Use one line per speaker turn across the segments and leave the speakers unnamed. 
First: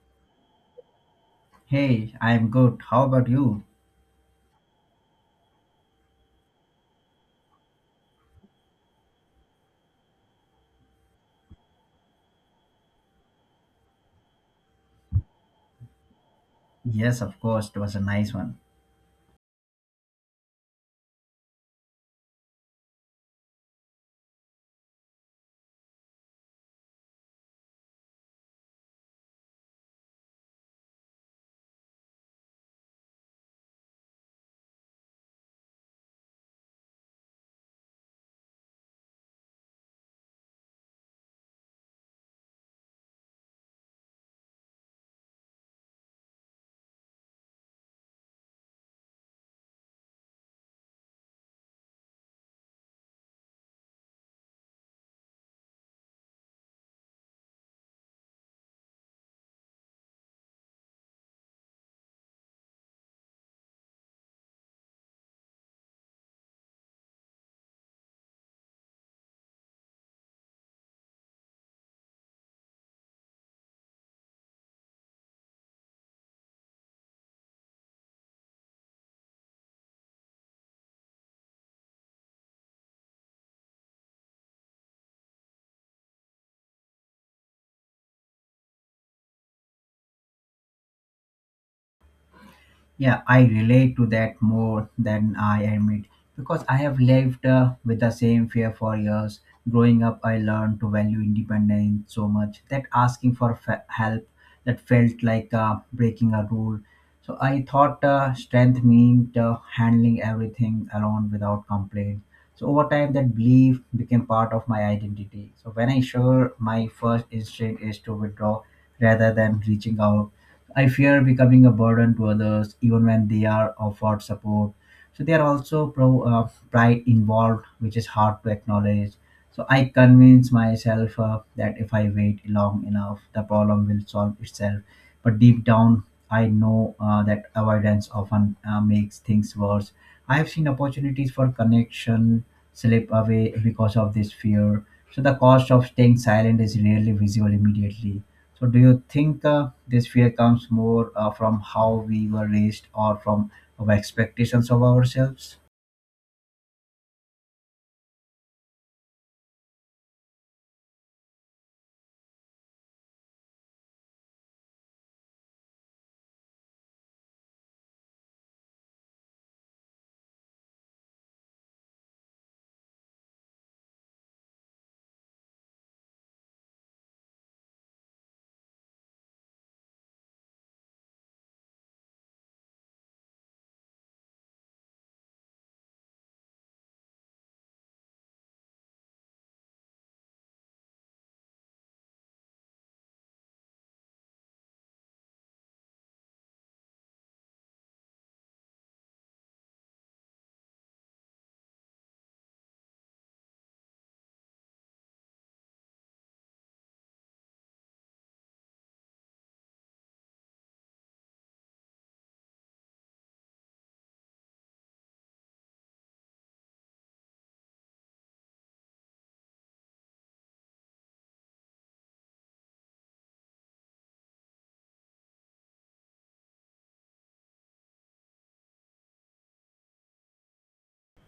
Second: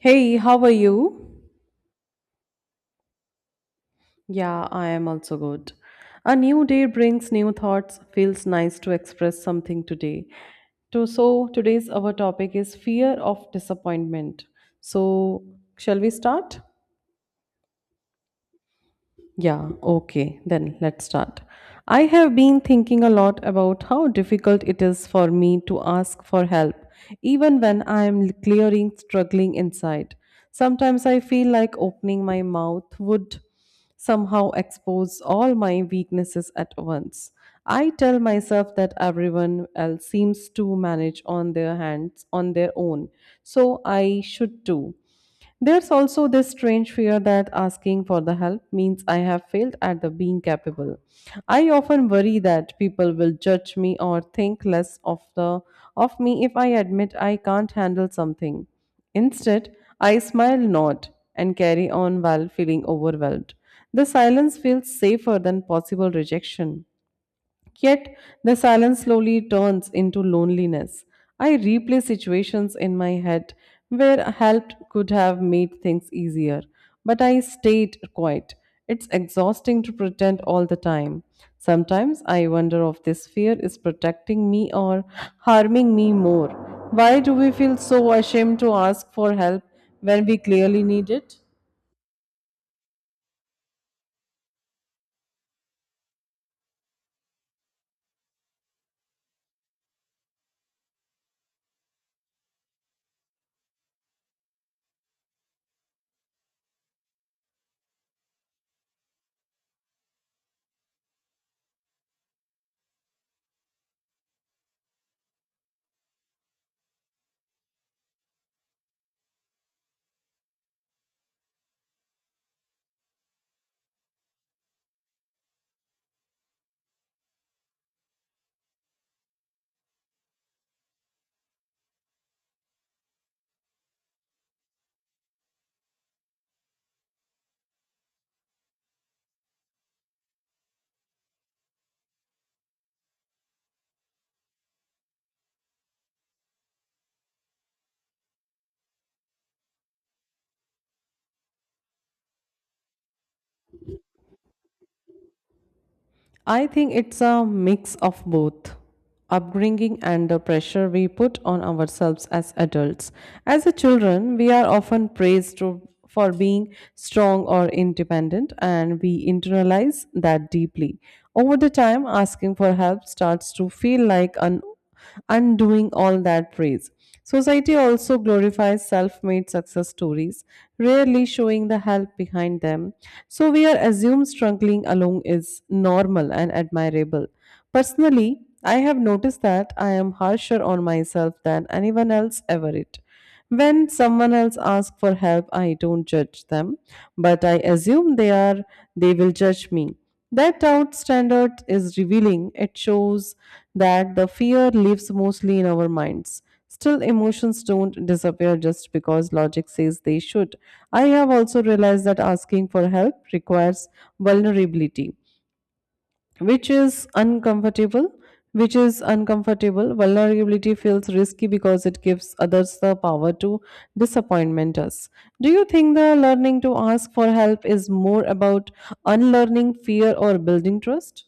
Hey, how are you?
Hey, I'm good. How about you?
Yeah, I am also good. A new day brings new thoughts. Feels nice to express something today. Today's our topic is fear of disappointment. So, shall we start?
Yes, of course, it was a nice one.
Yeah, okay, then let's start. I have been thinking a lot about how difficult it is for me to ask for help, even when I am clearing, struggling inside. Sometimes I feel like opening my mouth would somehow expose all my weaknesses at once. I tell myself that everyone else seems to manage on their hands on their own, so I should too. There's also this strange fear that asking for the help means I have failed at the being capable. I often worry that people will judge me or think less of the of me if I admit I can't handle something. Instead, I smile not and carry on while feeling overwhelmed. The silence feels safer than possible rejection. Yet the silence slowly turns into loneliness. I replay situations in my head where help could have made things easier, but I stayed quiet. It's exhausting to pretend all the time. Sometimes I wonder if this fear is protecting me or harming me more. Why do we feel so ashamed to ask for help when we clearly need it?
Yeah, I relate to that more than I admit because I have lived with the same fear for years. Growing up, I learned to value independence so much that asking for help that felt like breaking a rule. So I thought strength meant handling everything alone without complaint. So over time, that belief became part of my identity. So when I sure my first instinct is to withdraw rather than reaching out I fear becoming a burden to others, even when they are offered support. So there are also pride involved, which is hard to acknowledge. So I convince myself that if I wait long enough, the problem will solve itself. But deep down, I know that avoidance often makes things worse. I have seen opportunities for connection slip away because of this fear. So the cost of staying silent is rarely visible immediately. So, do you think this fear comes more from how we were raised or from our expectations of ourselves?
I think it's a mix of both upbringing and the pressure we put on ourselves as adults. As a children, we are often for being strong or independent, and we internalize that deeply. Over the time, asking for help starts to feel like an undoing all that praise. Society also glorifies self made success stories, rarely showing the help behind them. So we are assumed struggling alone is normal and admirable. Personally, I have noticed that I am harsher on myself than anyone else ever it. When someone else asks for help, I don't judge them, but I assume they will judge me. That doubt standard is revealing. It shows that the fear lives mostly in our minds. Still, emotions don't disappear just because logic says they should. I have also realized that asking for help requires vulnerability which is uncomfortable which is uncomfortable. Vulnerability feels risky because it gives others the power to disappointment us. Do you think the learning to ask for help is more about unlearning fear or building trust?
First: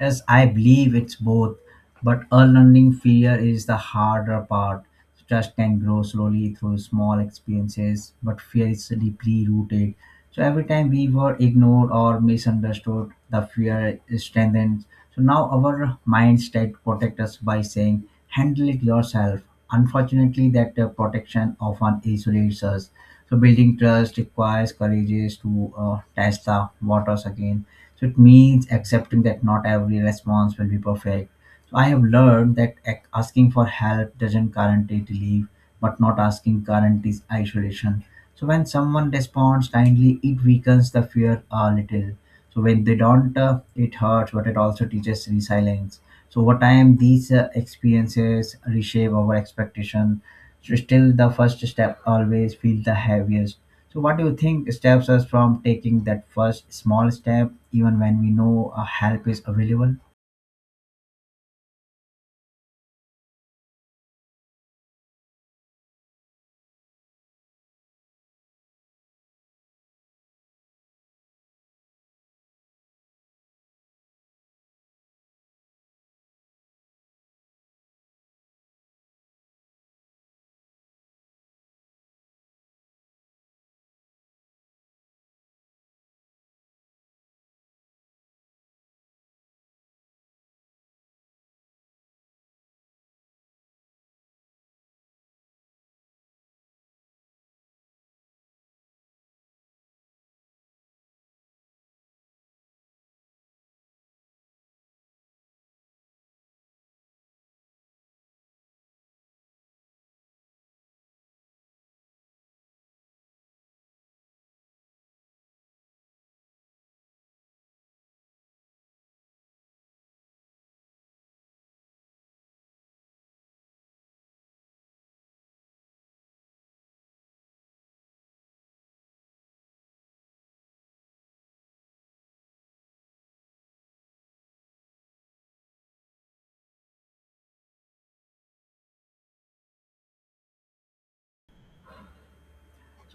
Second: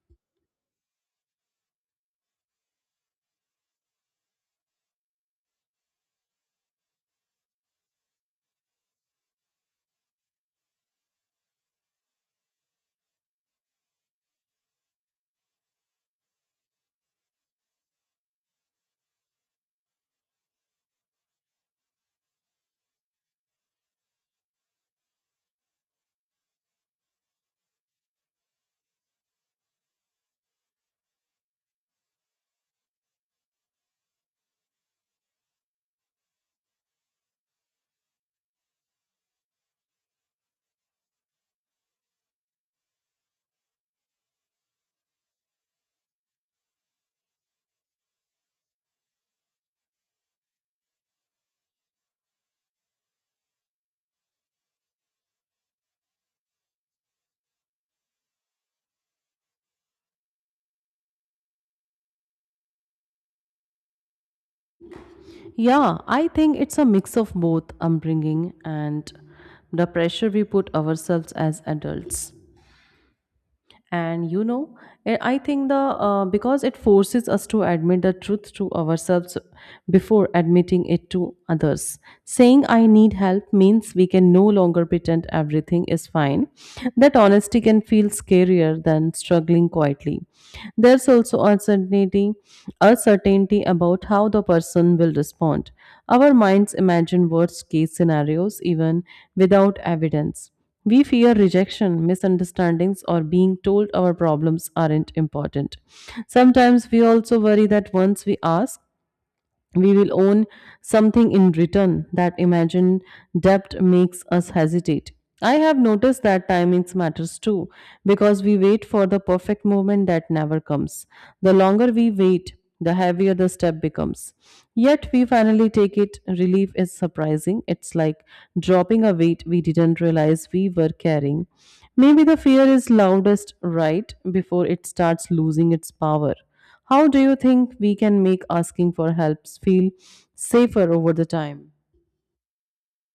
Yes, I believe it's both, but unlearning fear is the harder part. Trust can grow slowly through small experiences, but fear is deeply rooted. So every time we were ignored or misunderstood, the fear is strengthened. So now our mindset protect us by saying, "Handle it yourself." Unfortunately, that protection often isolates us. So building trust requires courage to test the waters again. So it means accepting that not every response will be perfect. So I have learned that asking for help doesn't guarantee relief, but not asking guarantees isolation. So when someone responds kindly, it weakens the fear a little. So when they don't, it hurts, but it also teaches resilience. So over time, these experiences reshape our expectation. So still, the first step always feels the heaviest. So what do you think stops us from taking that first small step, even when we know help is available?
Yeah, I think it's a mix of both upbringing and the pressure we put ourselves as adults. And you know eh, I think the Because it forces us to admit the truth to ourselves before admitting it to others, saying I need help means we can no longer pretend everything is fine. That honesty can feel scarier than struggling quietly. There's also uncertainty, uncertainty about how the person will respond. Our minds imagine worst case scenarios even without evidence. We fear rejection, misunderstandings, or being told our problems aren't important. Sometimes we also worry that once we ask, we will own something in return. That imagined debt makes us hesitate. I have noticed that timings matters too because we wait for the perfect moment that never comes. The longer we wait, the heavier the step becomes. Yet we finally take it. Relief is surprising. It's like dropping a weight we didn't realize we were carrying. Maybe the fear is loudest right before it starts losing its power. How do you think we can make asking for helps feel safer over the time?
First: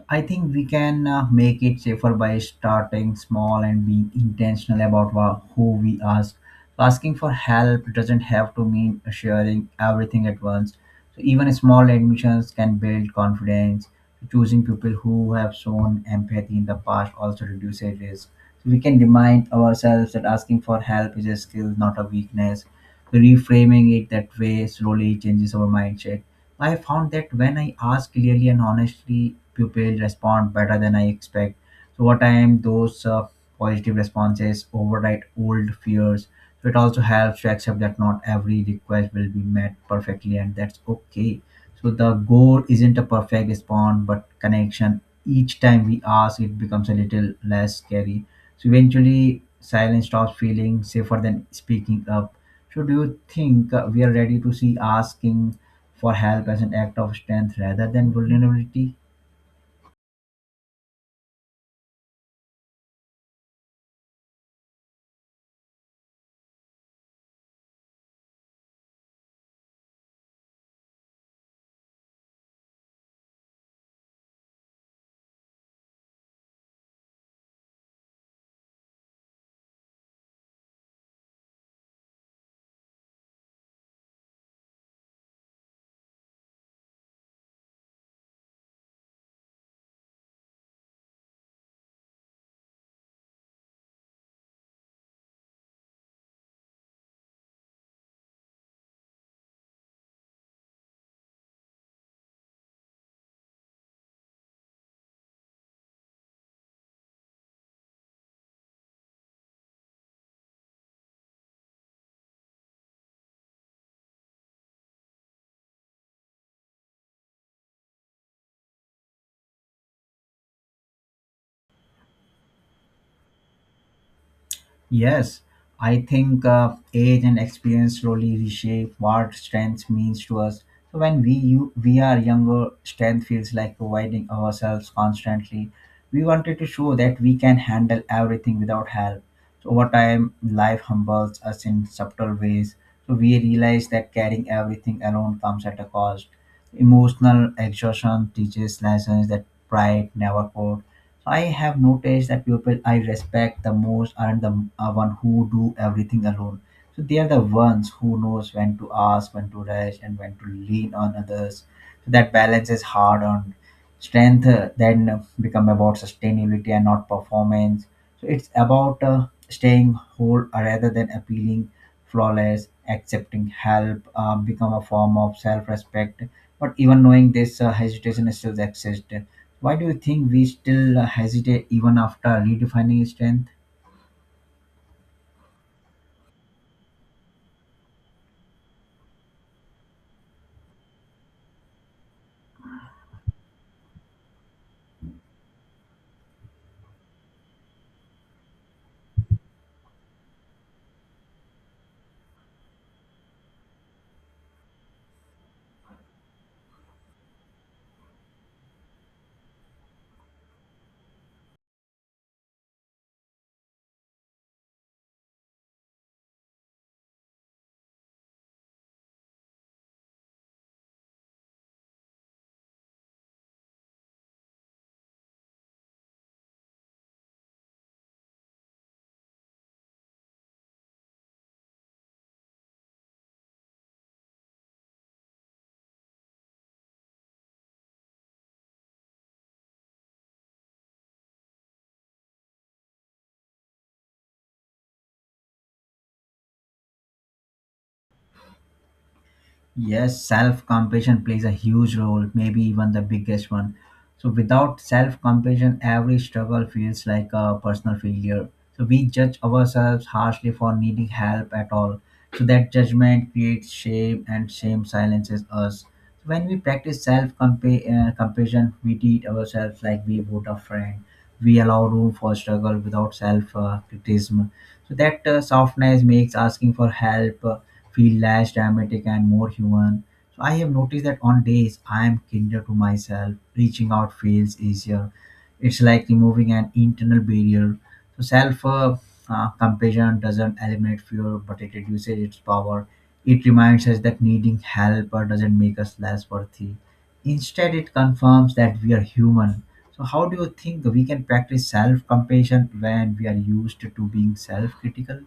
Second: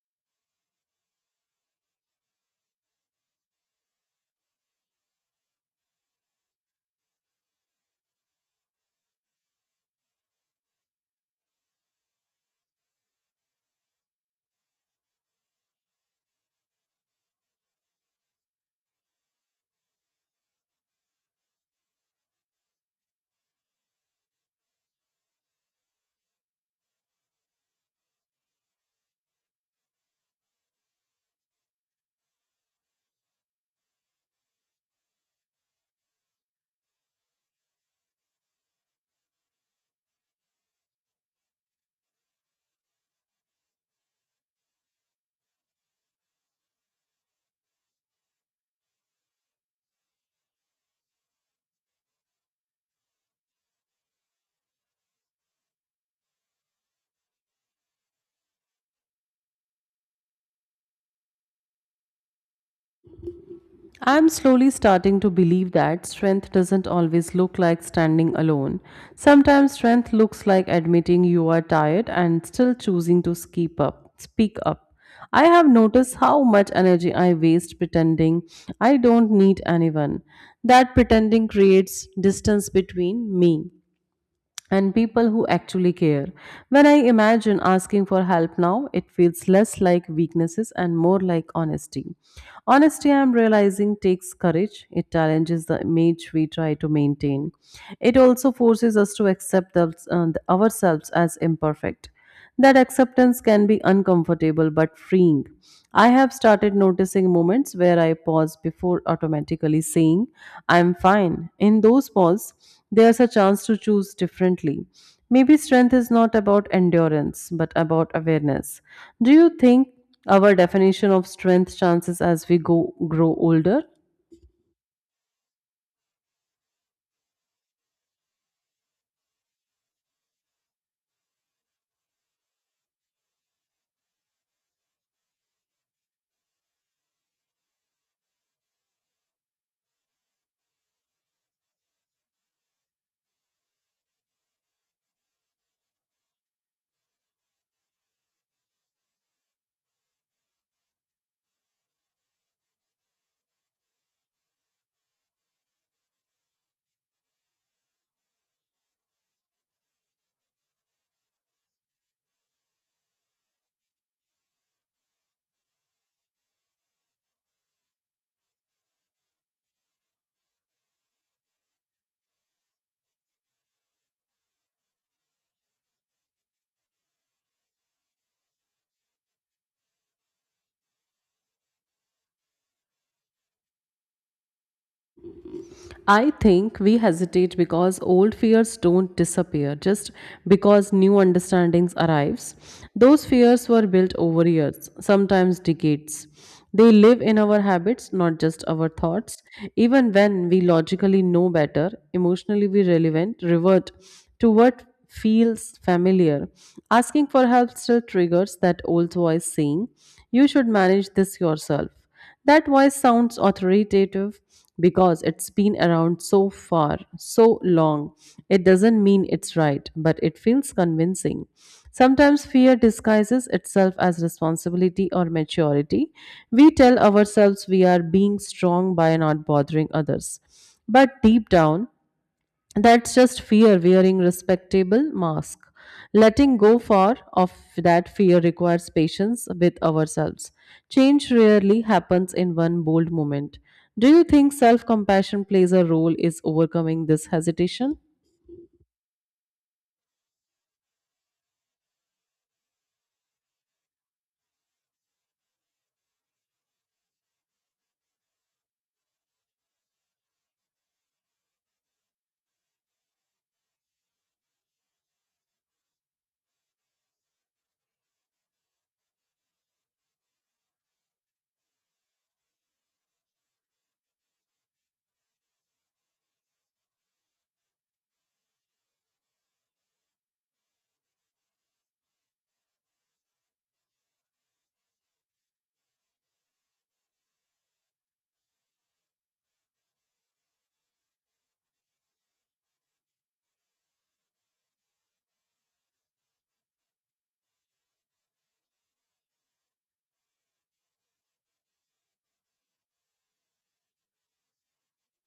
I think we can make it safer by starting small and being intentional about who we ask. Asking for help doesn't have to mean sharing everything at once. So even small admissions can build confidence. Choosing people who have shown empathy in the past also reduces risk. So we can remind ourselves that asking for help is a skill, not a weakness. Reframing it that way slowly changes our mindset. I found that when I ask clearly and honestly, pupils respond better than I expect. So over time, those positive responses override old fears. So it also helps to accept that not every request will be met perfectly, and that's okay. So the goal isn't a perfect response, but connection. Each time we ask, it becomes a little less scary. So eventually, silence stops feeling safer than speaking up. So do you think we are ready to see asking for help as an act of strength rather than vulnerability?
I'm slowly starting to believe that strength doesn't always look like standing alone. Sometimes strength looks like admitting you are tired and still choosing to speak up. I have noticed how much energy I waste pretending I don't need anyone. That pretending creates distance between me and people who actually care. When I imagine asking for help now, it feels less like weaknesses and more like honesty. Honesty, I'm realizing, takes courage. It challenges the image we try to maintain. It also forces us to accept ourselves as imperfect. That acceptance can be uncomfortable but freeing. I have started noticing moments where I pause before automatically saying, I'm fine. In those pauses, there's a chance to choose differently. Maybe strength is not about endurance, but about awareness. Do you think our definition of strength changes as we go grow older?
Yes, I think age and experience slowly reshape what strength means to us. So when we are younger, strength feels like providing ourselves constantly. We wanted to show that we can handle everything without help. So over time, life humbles us in subtle ways. So we realize that carrying everything alone comes at a cost. Emotional exhaustion teaches lessons that pride never could. I have noticed that people I respect the most aren't the are one who do everything alone. So they are the ones who knows when to ask, when to rush, and when to lean on others. So that balance is hard on strength. Then become about sustainability and not performance. So it's about staying whole rather than appealing flawless. Accepting help become a form of self-respect. But even knowing this hesitation still exists. Why do you think we still hesitate even after redefining strength?
I think we hesitate because old fears don't disappear just because new understandings arrives. Those fears were built over years, sometimes decades. They live in our habits, not just our thoughts. Even when we logically know better, emotionally we revert to what feels familiar. Asking for help still triggers that old voice saying, you should manage this yourself. That voice sounds authoritative because it's been around so far, so long. It doesn't mean it's right, but it feels convincing. Sometimes fear disguises itself as responsibility or maturity. We tell ourselves we are being strong by not bothering others. But deep down, that's just fear wearing respectable mask. Letting go for of that fear requires patience with ourselves. Change rarely happens in one bold moment. Do you think self-compassion plays a role is overcoming this hesitation?
Yes, self compassion plays a huge role, maybe even the biggest one. So, without self compassion, every struggle feels like a personal failure. So, we judge ourselves harshly for needing help at all. So, that judgment creates shame, and shame silences us. So, when we practice self compassion, we treat ourselves like we would a friend. We allow room for struggle without self criticism. So, that softness makes asking for help feel less dramatic and more human. So I have noticed that on days I am kinder to myself, reaching out feels easier. It's like removing an internal barrier. So self compassion doesn't eliminate fear, but it reduces its power. It reminds us that needing help doesn't make us less worthy. Instead, it confirms that we are human. So, how do you think we can practice self compassion when we are used to being self critical?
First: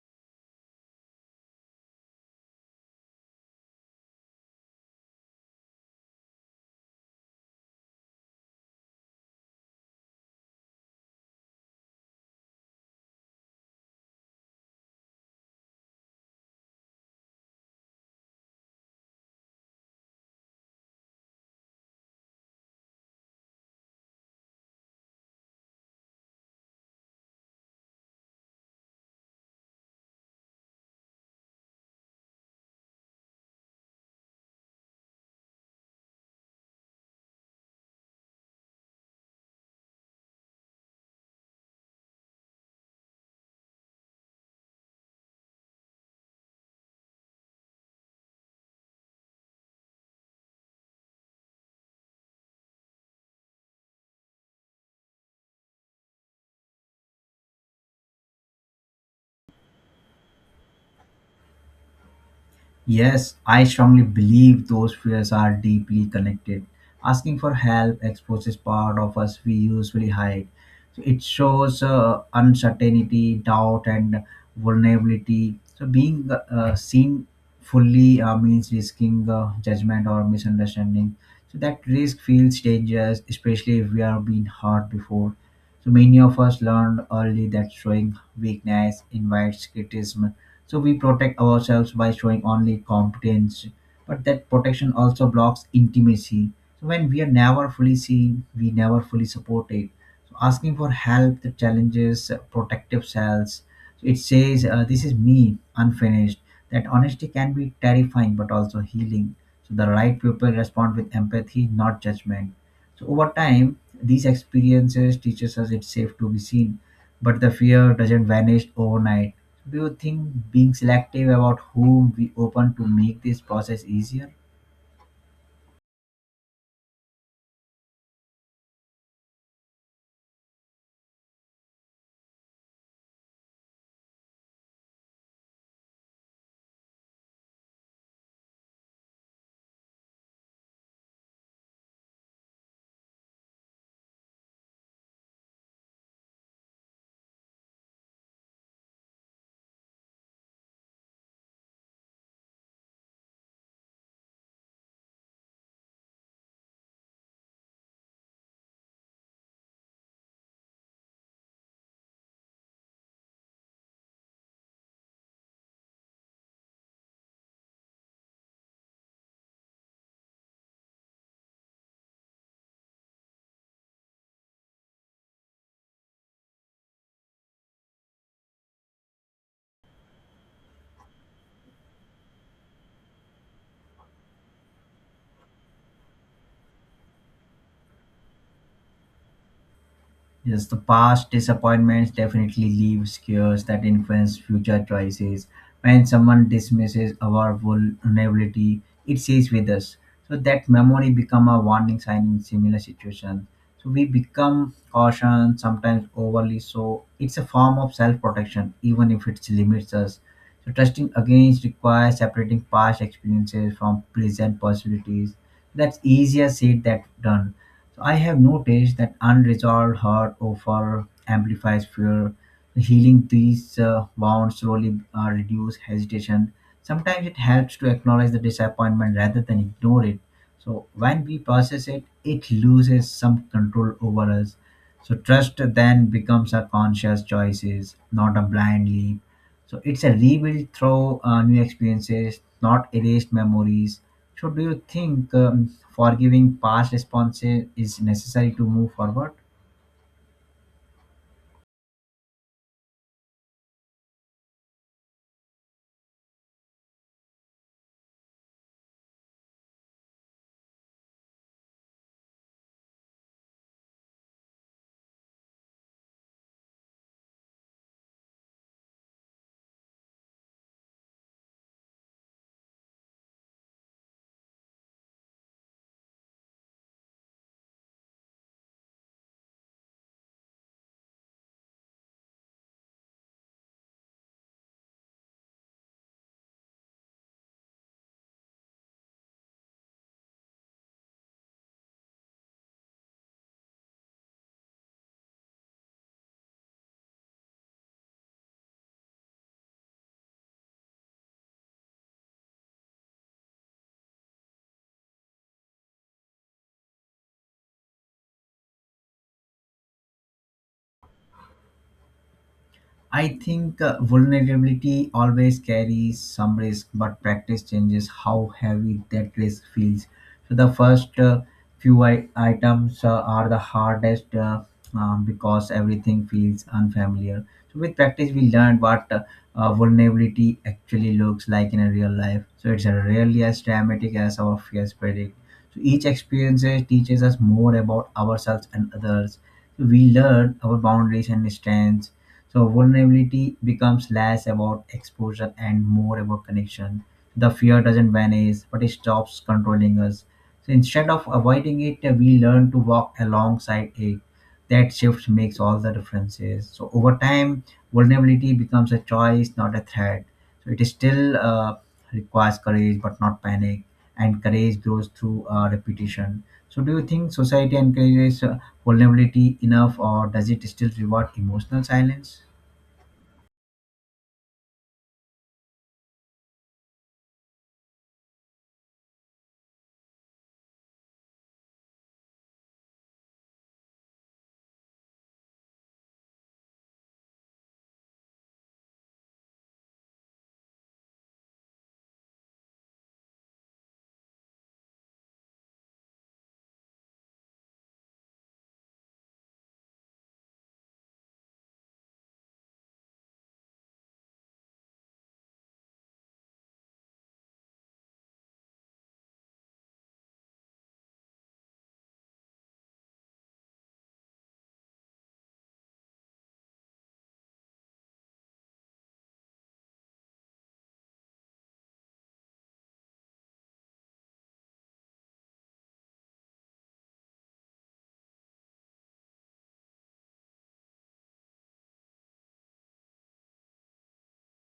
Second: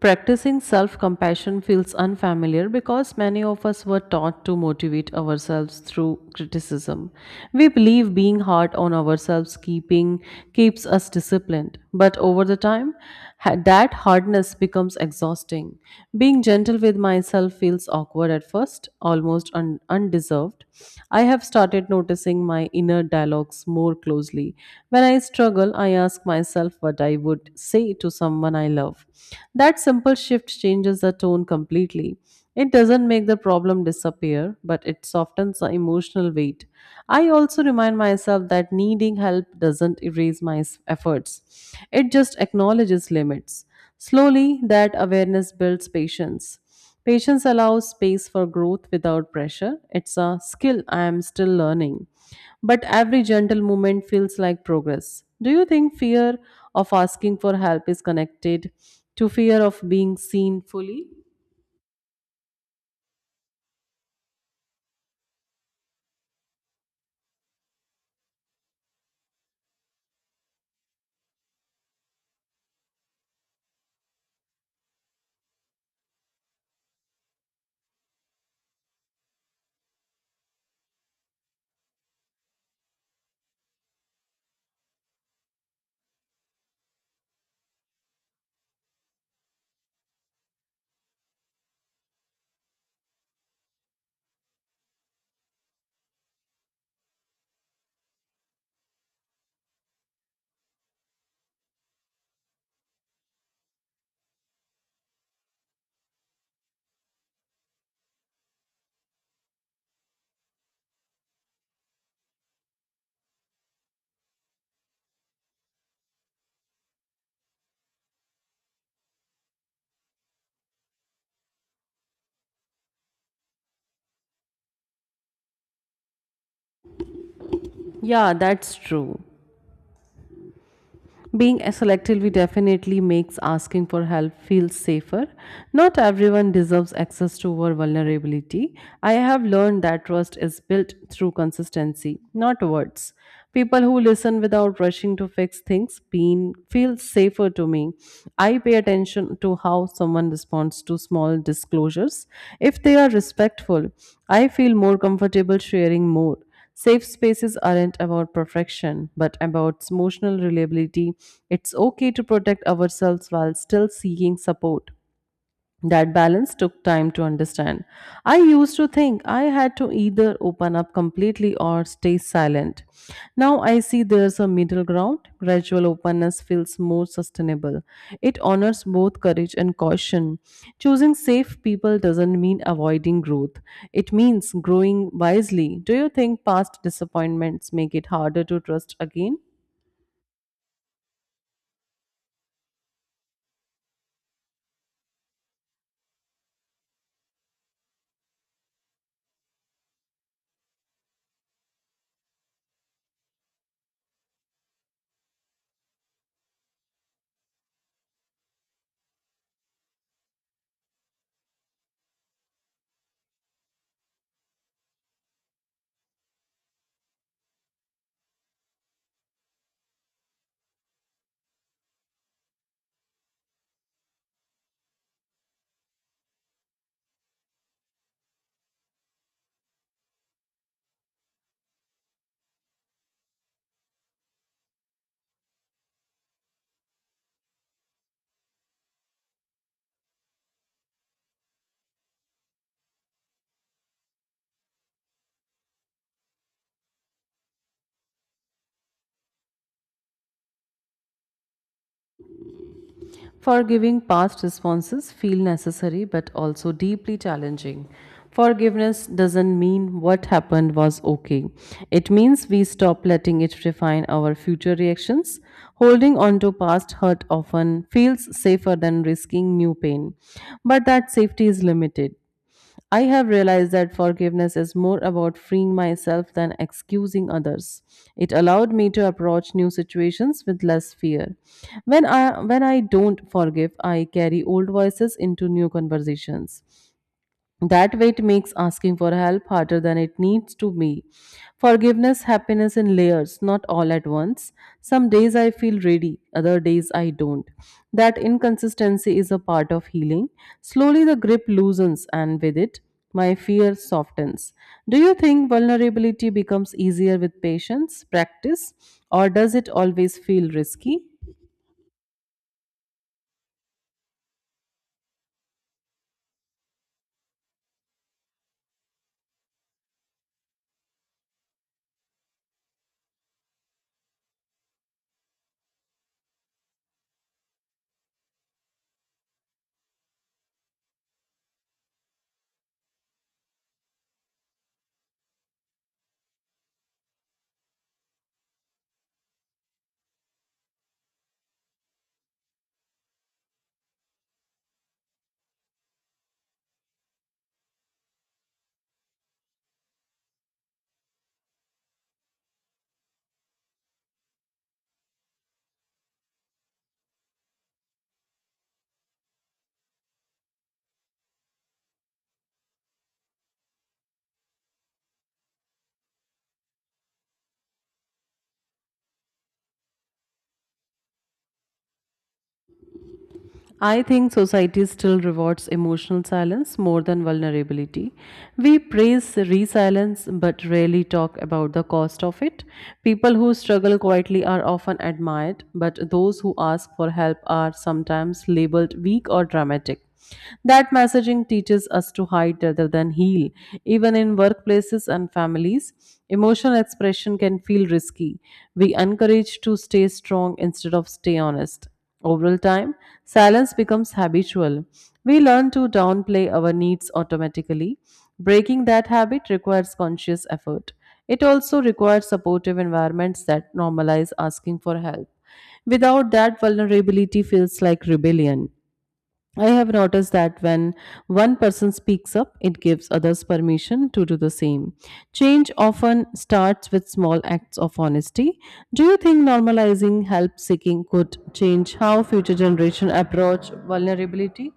Practicing self compassion feels unfamiliar because many of us were taught to motivate ourselves through criticism. We believe being hard on ourselves keeping keeps us disciplined, but over the time that hardness becomes exhausting. Being gentle with myself feels awkward at first, almost undeserved. I have started noticing my inner dialogues more closely. When I struggle, I ask myself what I would say to someone I love. That simple shift changes the tone completely. It doesn't make the problem disappear, but it softens the emotional weight. I also remind myself that needing help doesn't erase my efforts, it just acknowledges limits. Slowly, that awareness builds patience. Patience allows space for growth without pressure. It's a skill I am still learning. But every gentle movement feels like progress. Do you think fear of asking for help is connected to fear of being seen fully?
Yes, I strongly believe those fears are deeply connected. Asking for help exposes part of us we usually hide. So it shows uncertainty, doubt, and vulnerability. So being seen fully means risking judgment or misunderstanding. So that risk feels dangerous, especially if we are being hurt before. So many of us learned early that showing weakness invites criticism, so we protect ourselves by showing only competence, but that protection also blocks intimacy. So when we are never fully seen we never fully supported. So asking for help the challenges protective cells. So it says this is me unfinished. That honesty can be terrifying but also healing. So the right people respond with empathy, not judgment. So over time, these experiences teaches us it's safe to be seen, but the fear doesn't vanish overnight. So, do you think being selective about whom we open to make this process easier?
Yeah, that's true. Being selectively definitely makes asking for help feel safer. Not everyone deserves access to our vulnerability. I have learned that trust is built through consistency, not words. People who listen without rushing to feel safer to me. I pay attention to how someone responds to small disclosures. If they are respectful, I feel more comfortable sharing more. Safe spaces aren't about perfection, but about emotional reliability. It's okay to protect ourselves while still seeking support. That balance took time to understand. I used to think I had to either open up completely or stay silent. Now I see there's a middle ground. Gradual openness feels more sustainable. It honors both courage and caution. Choosing safe people doesn't mean avoiding growth, it means growing wisely. Do you think past disappointments make it harder to trust again?
Yes, the past disappointments definitely leave scars that influence future choices. When someone dismisses our vulnerability, it stays with us. So that memory become a warning sign in similar situations. So we become cautious, sometimes overly so. It's a form of self-protection, even if it limits us. So trusting against requires separating past experiences from present possibilities. That's easier said than done. So I have noticed that unresolved hurt offer amplifies fear. Healing these wounds slowly reduce hesitation. Sometimes it helps to acknowledge the disappointment rather than ignore it. So when we process it, it loses some control over us. So trust then becomes a conscious choices, not a blindly. So it's a rebuild through new experiences, not erased memories. So do you think forgiving past responses is necessary to move forward?
Forgiving past responses feel necessary but also deeply challenging. Forgiveness doesn't mean what happened was okay. It means we stop letting it refine our future reactions. Holding on to past hurt often feels safer than risking new pain, but that safety is limited. I have realized that forgiveness is more about freeing myself than excusing others. It allowed me to approach new situations with less fear. When I don't forgive, I carry old voices into new conversations. That weight makes asking for help harder than it needs to be. Forgiveness happiness in layers, not all at once. Some days I feel ready, other days I don't. That inconsistency is a part of healing. Slowly the grip loosens, and with it, my fear softens. Do you think vulnerability becomes easier with patience, practice, or does it always feel risky?
I think vulnerability always carries some risk, but practice changes how heavy that risk feels. So the first few items are the hardest, because everything feels unfamiliar. So with practice, we learn what vulnerability actually looks like in a real life. So it's rarely as dramatic as our fears predict. So each experience teaches us more about ourselves and others. So we learn our boundaries and strengths. So vulnerability becomes less about exposure and more about connection. The fear doesn't vanish, but it stops controlling us. So instead of avoiding it, we learn to walk alongside it. That shift makes all the differences. So over time, vulnerability becomes a choice, not a threat. So it is still requires courage, but not panic. And courage grows through repetition. So do you think society encourages vulnerability enough, or does it still reward emotional silence?
I think society still rewards emotional silence more than vulnerability. We praise resilience but rarely talk about the cost of it. People who struggle quietly are often admired, but those who ask for help are sometimes labeled weak or dramatic. That messaging teaches us to hide rather than heal. Even in workplaces and families, emotional expression can feel risky. We encourage to stay strong instead of stay honest. Over time, silence becomes habitual. We learn to downplay our needs automatically. Breaking that habit requires conscious effort. It also requires supportive environments that normalize asking for help. Without that, vulnerability feels like rebellion. I have noticed that when one person speaks up, it gives others permission to do the same. Change often starts with small acts of honesty. Do you think normalizing help seeking could change how future generation approach vulnerability?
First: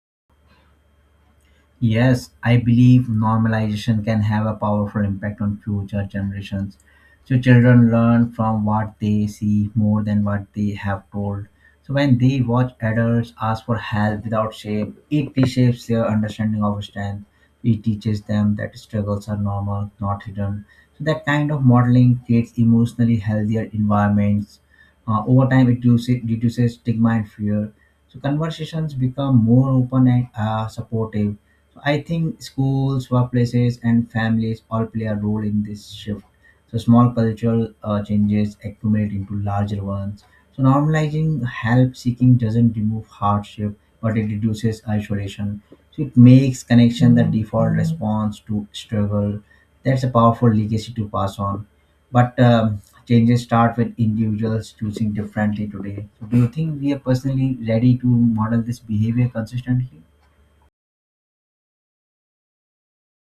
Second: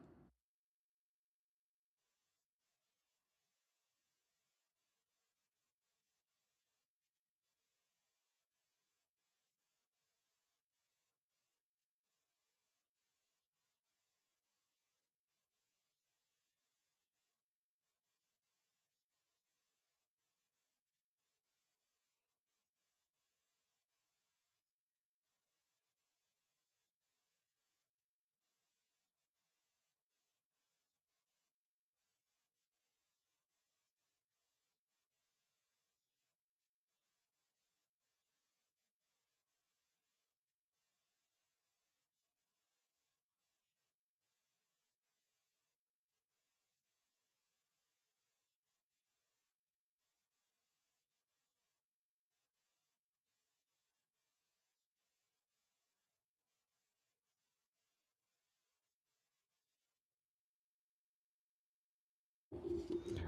Yes, I believe normalization can have a powerful impact on future generations. So children learn from what they see more than what they have told. So when they watch adults ask for help without shame, it reshapes their understanding of strength. It teaches them that struggles are normal, not hidden. So that kind of modeling creates emotionally healthier environments. Over time, it reduces stigma and fear. So conversations become more open and supportive. I think schools, workplaces, and families all play a role in this shift. So small cultural changes accumulate into larger ones. So normalizing help seeking doesn't remove hardship, but it reduces isolation. So it makes connection the default response to struggle. That's a powerful legacy to pass on. But changes start with individuals choosing differently today. So do you think we are personally ready to model this behavior consistently?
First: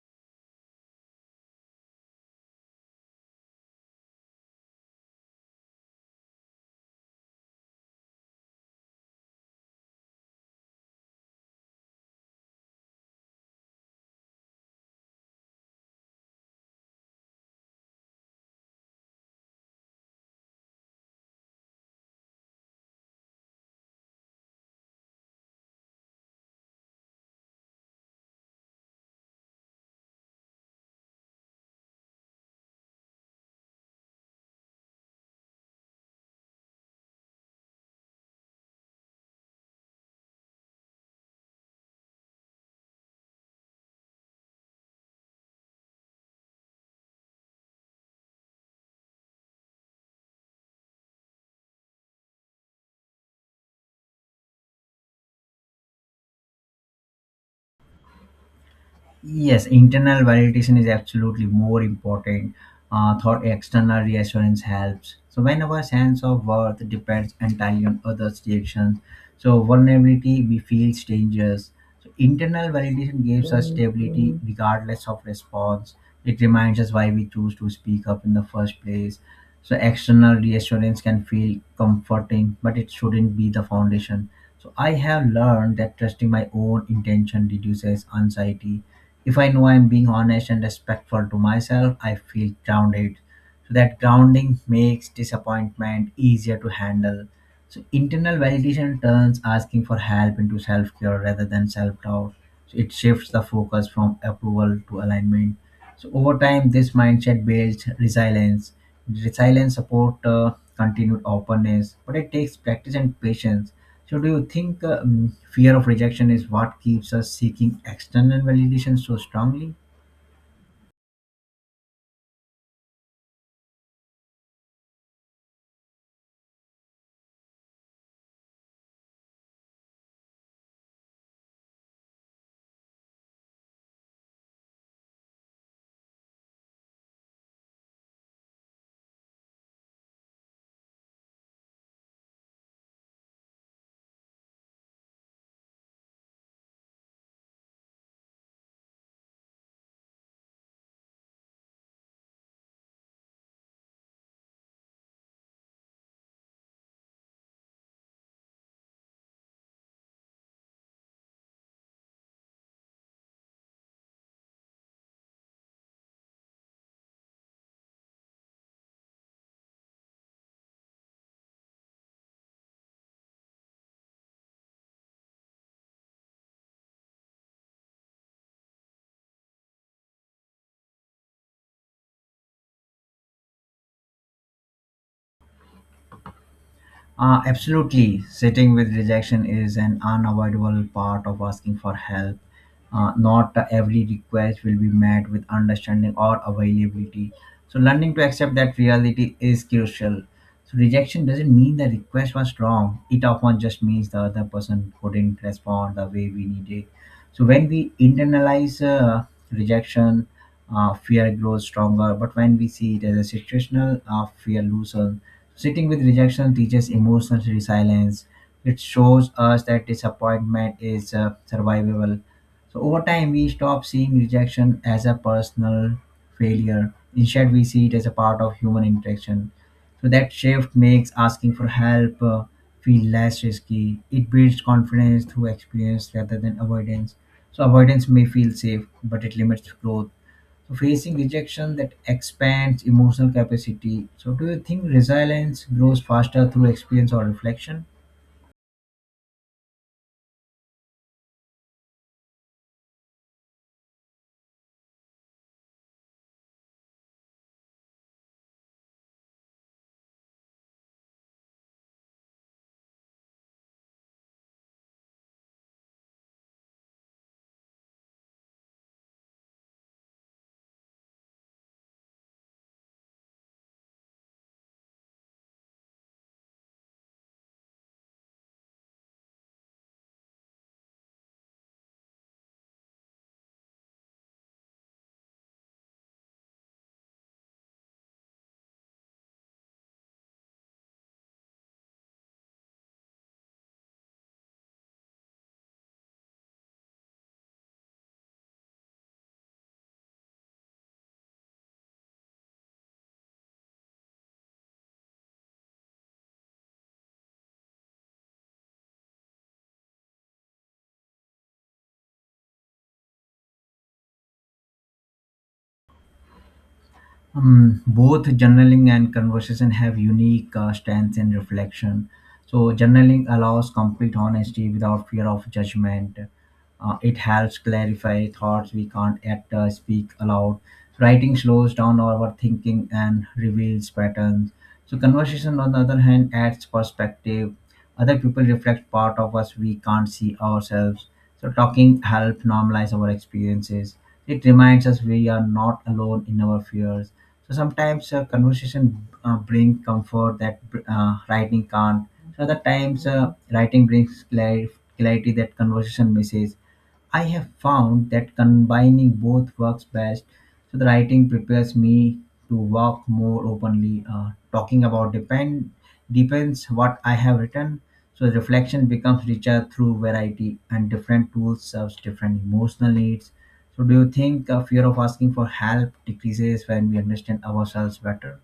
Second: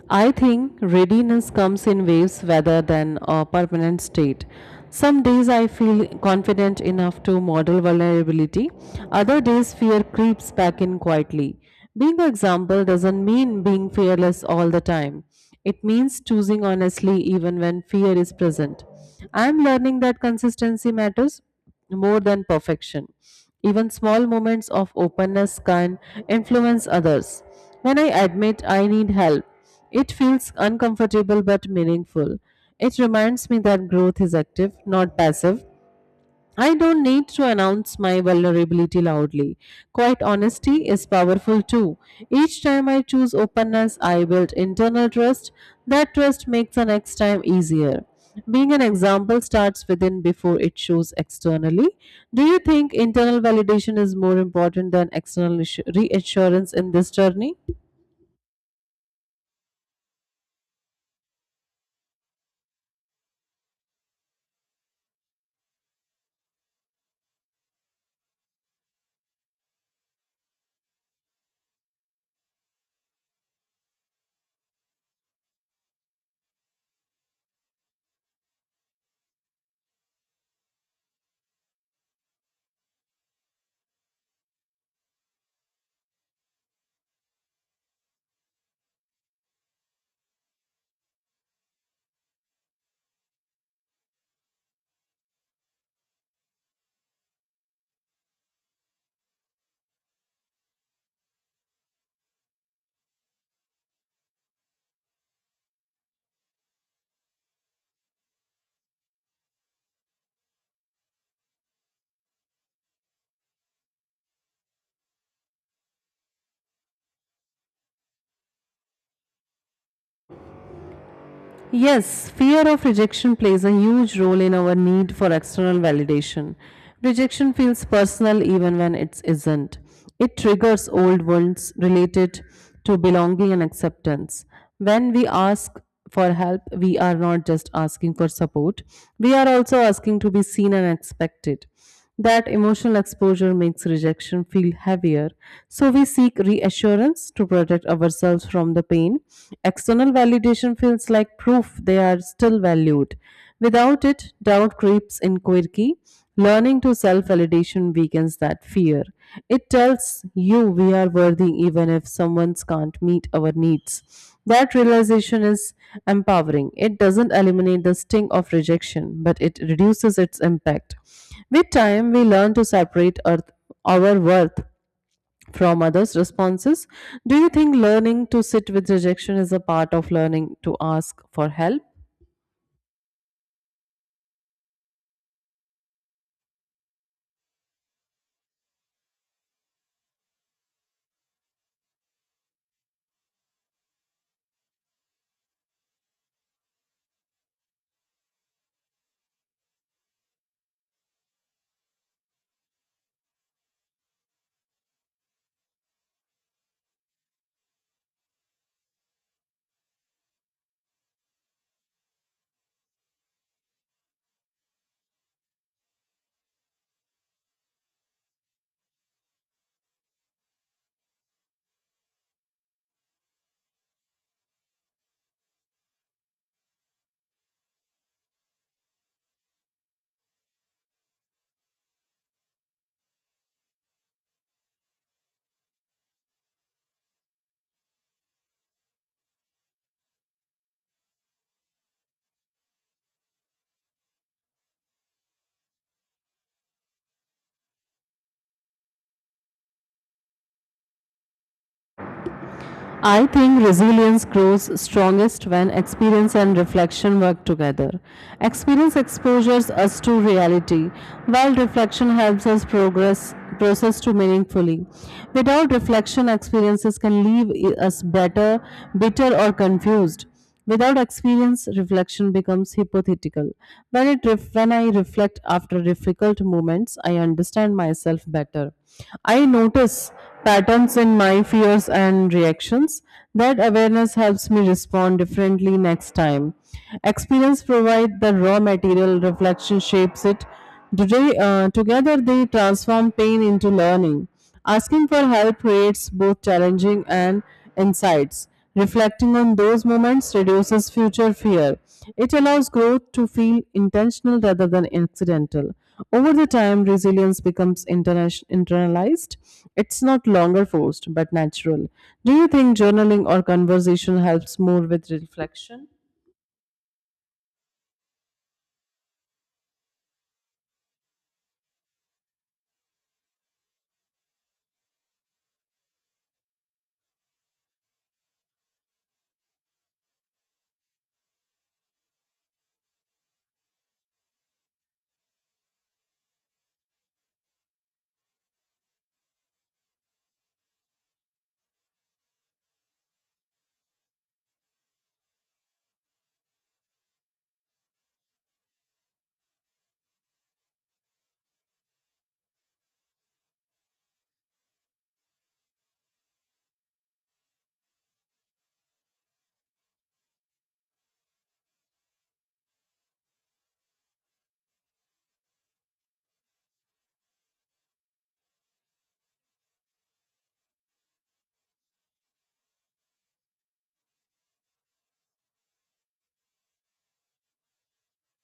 I think readiness comes in waves rather than a permanent state. Some days I feel confident enough to model vulnerability, other days fear creeps back in quietly. Being an example doesn't mean being fearless all the time. It means choosing honestly even when fear is present. I am learning that consistency matters more than perfection. Even small moments of openness can influence others. When I admit I need help, it feels uncomfortable but meaningful. It reminds me that growth is active, not passive. I don't need to announce my vulnerability loudly. Quiet honesty is powerful too. Each time I choose openness, I build internal trust. That trust makes the next time easier. Being an example starts within before it shows externally. Do you think internal validation is more important than external reassurance in this journey?
Yes, internal validation is absolutely more important. Thought external reassurance helps. So when our sense of worth depends entirely on others' reactions, so vulnerability we feels dangerous. So internal validation gives us stability regardless of response. It reminds us why we choose to speak up in the first place. So external reassurance can feel comforting, but it shouldn't be the foundation. So I have learned that trusting my own intention reduces anxiety. If I know I'm being honest and respectful to myself, I feel grounded. So that grounding makes disappointment easier to handle. So internal validation turns asking for help into self-care rather than self-doubt. So it shifts the focus from approval to alignment. So over time, this mindset builds resilience. Resilience support continued openness, but it takes practice and patience. So do you think fear of rejection is what keeps us seeking external validation so strongly?
Yes, fear of rejection plays a huge role in our need for external validation. Rejection feels personal even when it isn't. It triggers old wounds related to belonging and acceptance. When we ask for help, we are not just asking for support, we are also asking to be seen and expected. That emotional exposure makes rejection feel heavier, so we seek reassurance to protect ourselves from the pain. External validation feels like proof they are still valued. Without it, doubt creeps in quickly. Learning to self validation weakens that fear. It tells you we are worthy even if someone can't meet our needs. That realization is empowering. It doesn't eliminate the sting of rejection, but it reduces its impact. With time, we learn to our worth from others' responses. Do you think learning to sit with rejection is a part of learning to ask for help?
Absolutely. Sitting with rejection is an unavoidable part of asking for help. Not every request will be met with understanding or availability. So, learning to accept that reality is crucial. So, rejection doesn't mean the request was wrong, it often just means the other person couldn't respond the way we needed. So, when we internalize rejection, fear grows stronger, but when we see it as a situational, fear loosens. Sitting with rejection teaches emotional resilience. It shows us that disappointment is survivable. So over time, we stop seeing rejection as a personal failure. Instead, we see it as a part of human interaction. So that shift makes asking for help feel less risky. It builds confidence through experience rather than avoidance. So avoidance may feel safe, but it limits growth. So, facing rejection that expands emotional capacity. So, do you think resilience grows faster through experience or reflection?
I think resilience grows strongest when experience and reflection work together. Experience exposes us to reality, while reflection helps us progress process to meaningfully. Without reflection, experiences can leave us bitter, or confused. Without experience, reflection becomes hypothetical. When I reflect after difficult moments, I understand myself better. I notice patterns in my fears and reactions. That awareness helps me respond differently next time. Experience provides the raw material, reflection shapes it. Today, together they transform pain into learning. Asking for help creates both challenging and insights. Reflecting on those moments reduces future fear. It allows growth to feel intentional rather than accidental. Over the time, resilience becomes internalized. It's not longer forced, but natural. Do you think journaling or conversation helps more with reflection?
Both journaling and conversation have unique stance and reflection. So journaling allows complete honesty without fear of judgment. It helps clarify thoughts we can't yet speak aloud. Writing slows down our thinking and reveals patterns. So conversation, on the other hand, adds perspective. Other people reflect part of us we can't see ourselves. So talking helps normalize our experiences. It reminds us we are not alone in our fears. So sometimes conversation bring comfort that writing can't. So other times writing brings clarity that conversation misses. I have found that combining both works best. So the writing prepares me to walk more openly, talking about depends what I have written. So reflection becomes richer through variety, and different tools serves different emotional needs. So do you think a fear of asking for help decreases when we understand ourselves better?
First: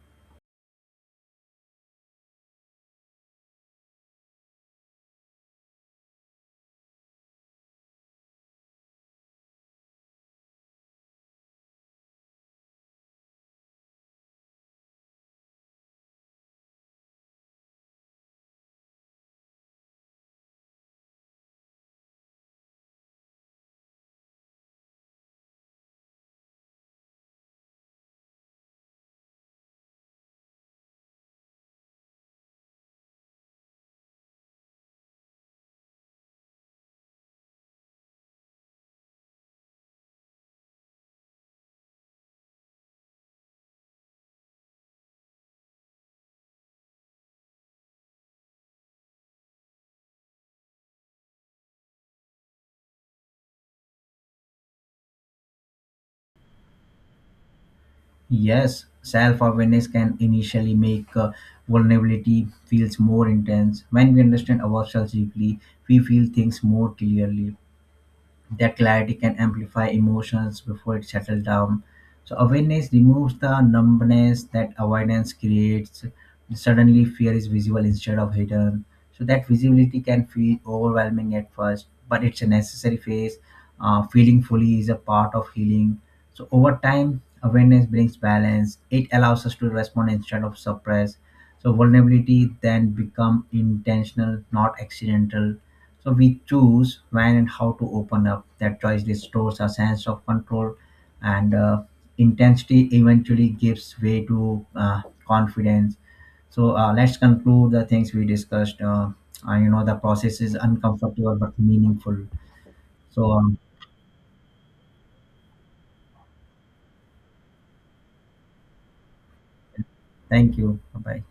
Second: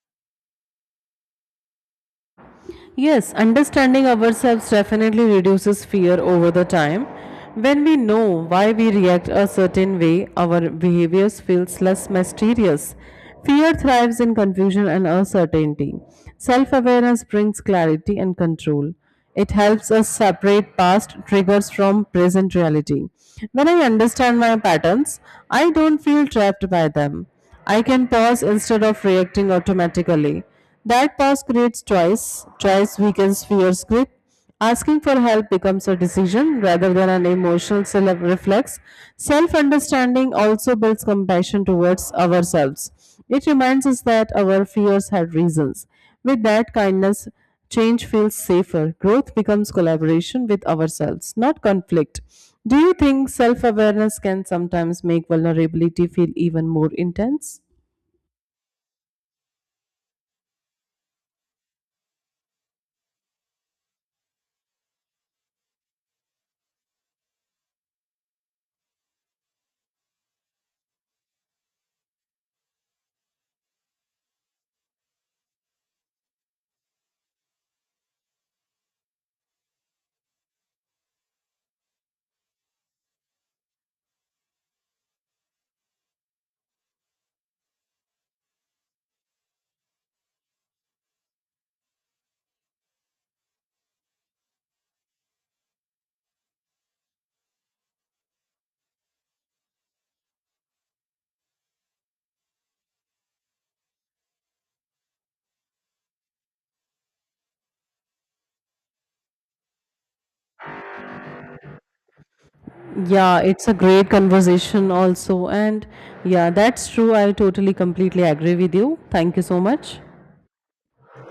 Yes, understanding ourselves definitely reduces fear over the time. When we know why we react a certain way, our behaviors feels less mysterious. Fear thrives in confusion and uncertainty. Self-awareness brings clarity and control. It helps us separate past triggers from present reality. When I understand my patterns, I don't feel trapped by them. I can pause instead of reacting automatically. That pause creates choice. Choice weakens fear's grip. Asking for help becomes a decision rather than an emotional reflex. Self understanding also builds compassion towards ourselves. It reminds us that our fears had reasons. With that kindness, change feels safer. Growth becomes collaboration with ourselves, not conflict. Do you think self awareness can sometimes make vulnerability feel even more intense?
Yes, self awareness can initially make vulnerability feels more intense. When we understand ourselves deeply, we feel things more clearly. That clarity can amplify emotions before it settles down. So awareness removes the numbness that avoidance creates. Suddenly, fear is visible instead of hidden. So that visibility can feel overwhelming at first, but it's a necessary phase. Feeling fully is a part of healing. So over time, awareness brings balance. It allows us to respond instead of suppress. So vulnerability then become intentional, not accidental, so we choose when and how to open up. That choice restores a sense of control, and intensity eventually gives way to confidence. So let's conclude the things we discussed. You know, the process is uncomfortable but meaningful. So
Yeah, it's a great conversation, also. And yeah, that's true. I totally, completely agree with you. Thank you so much.
thank you. Bye.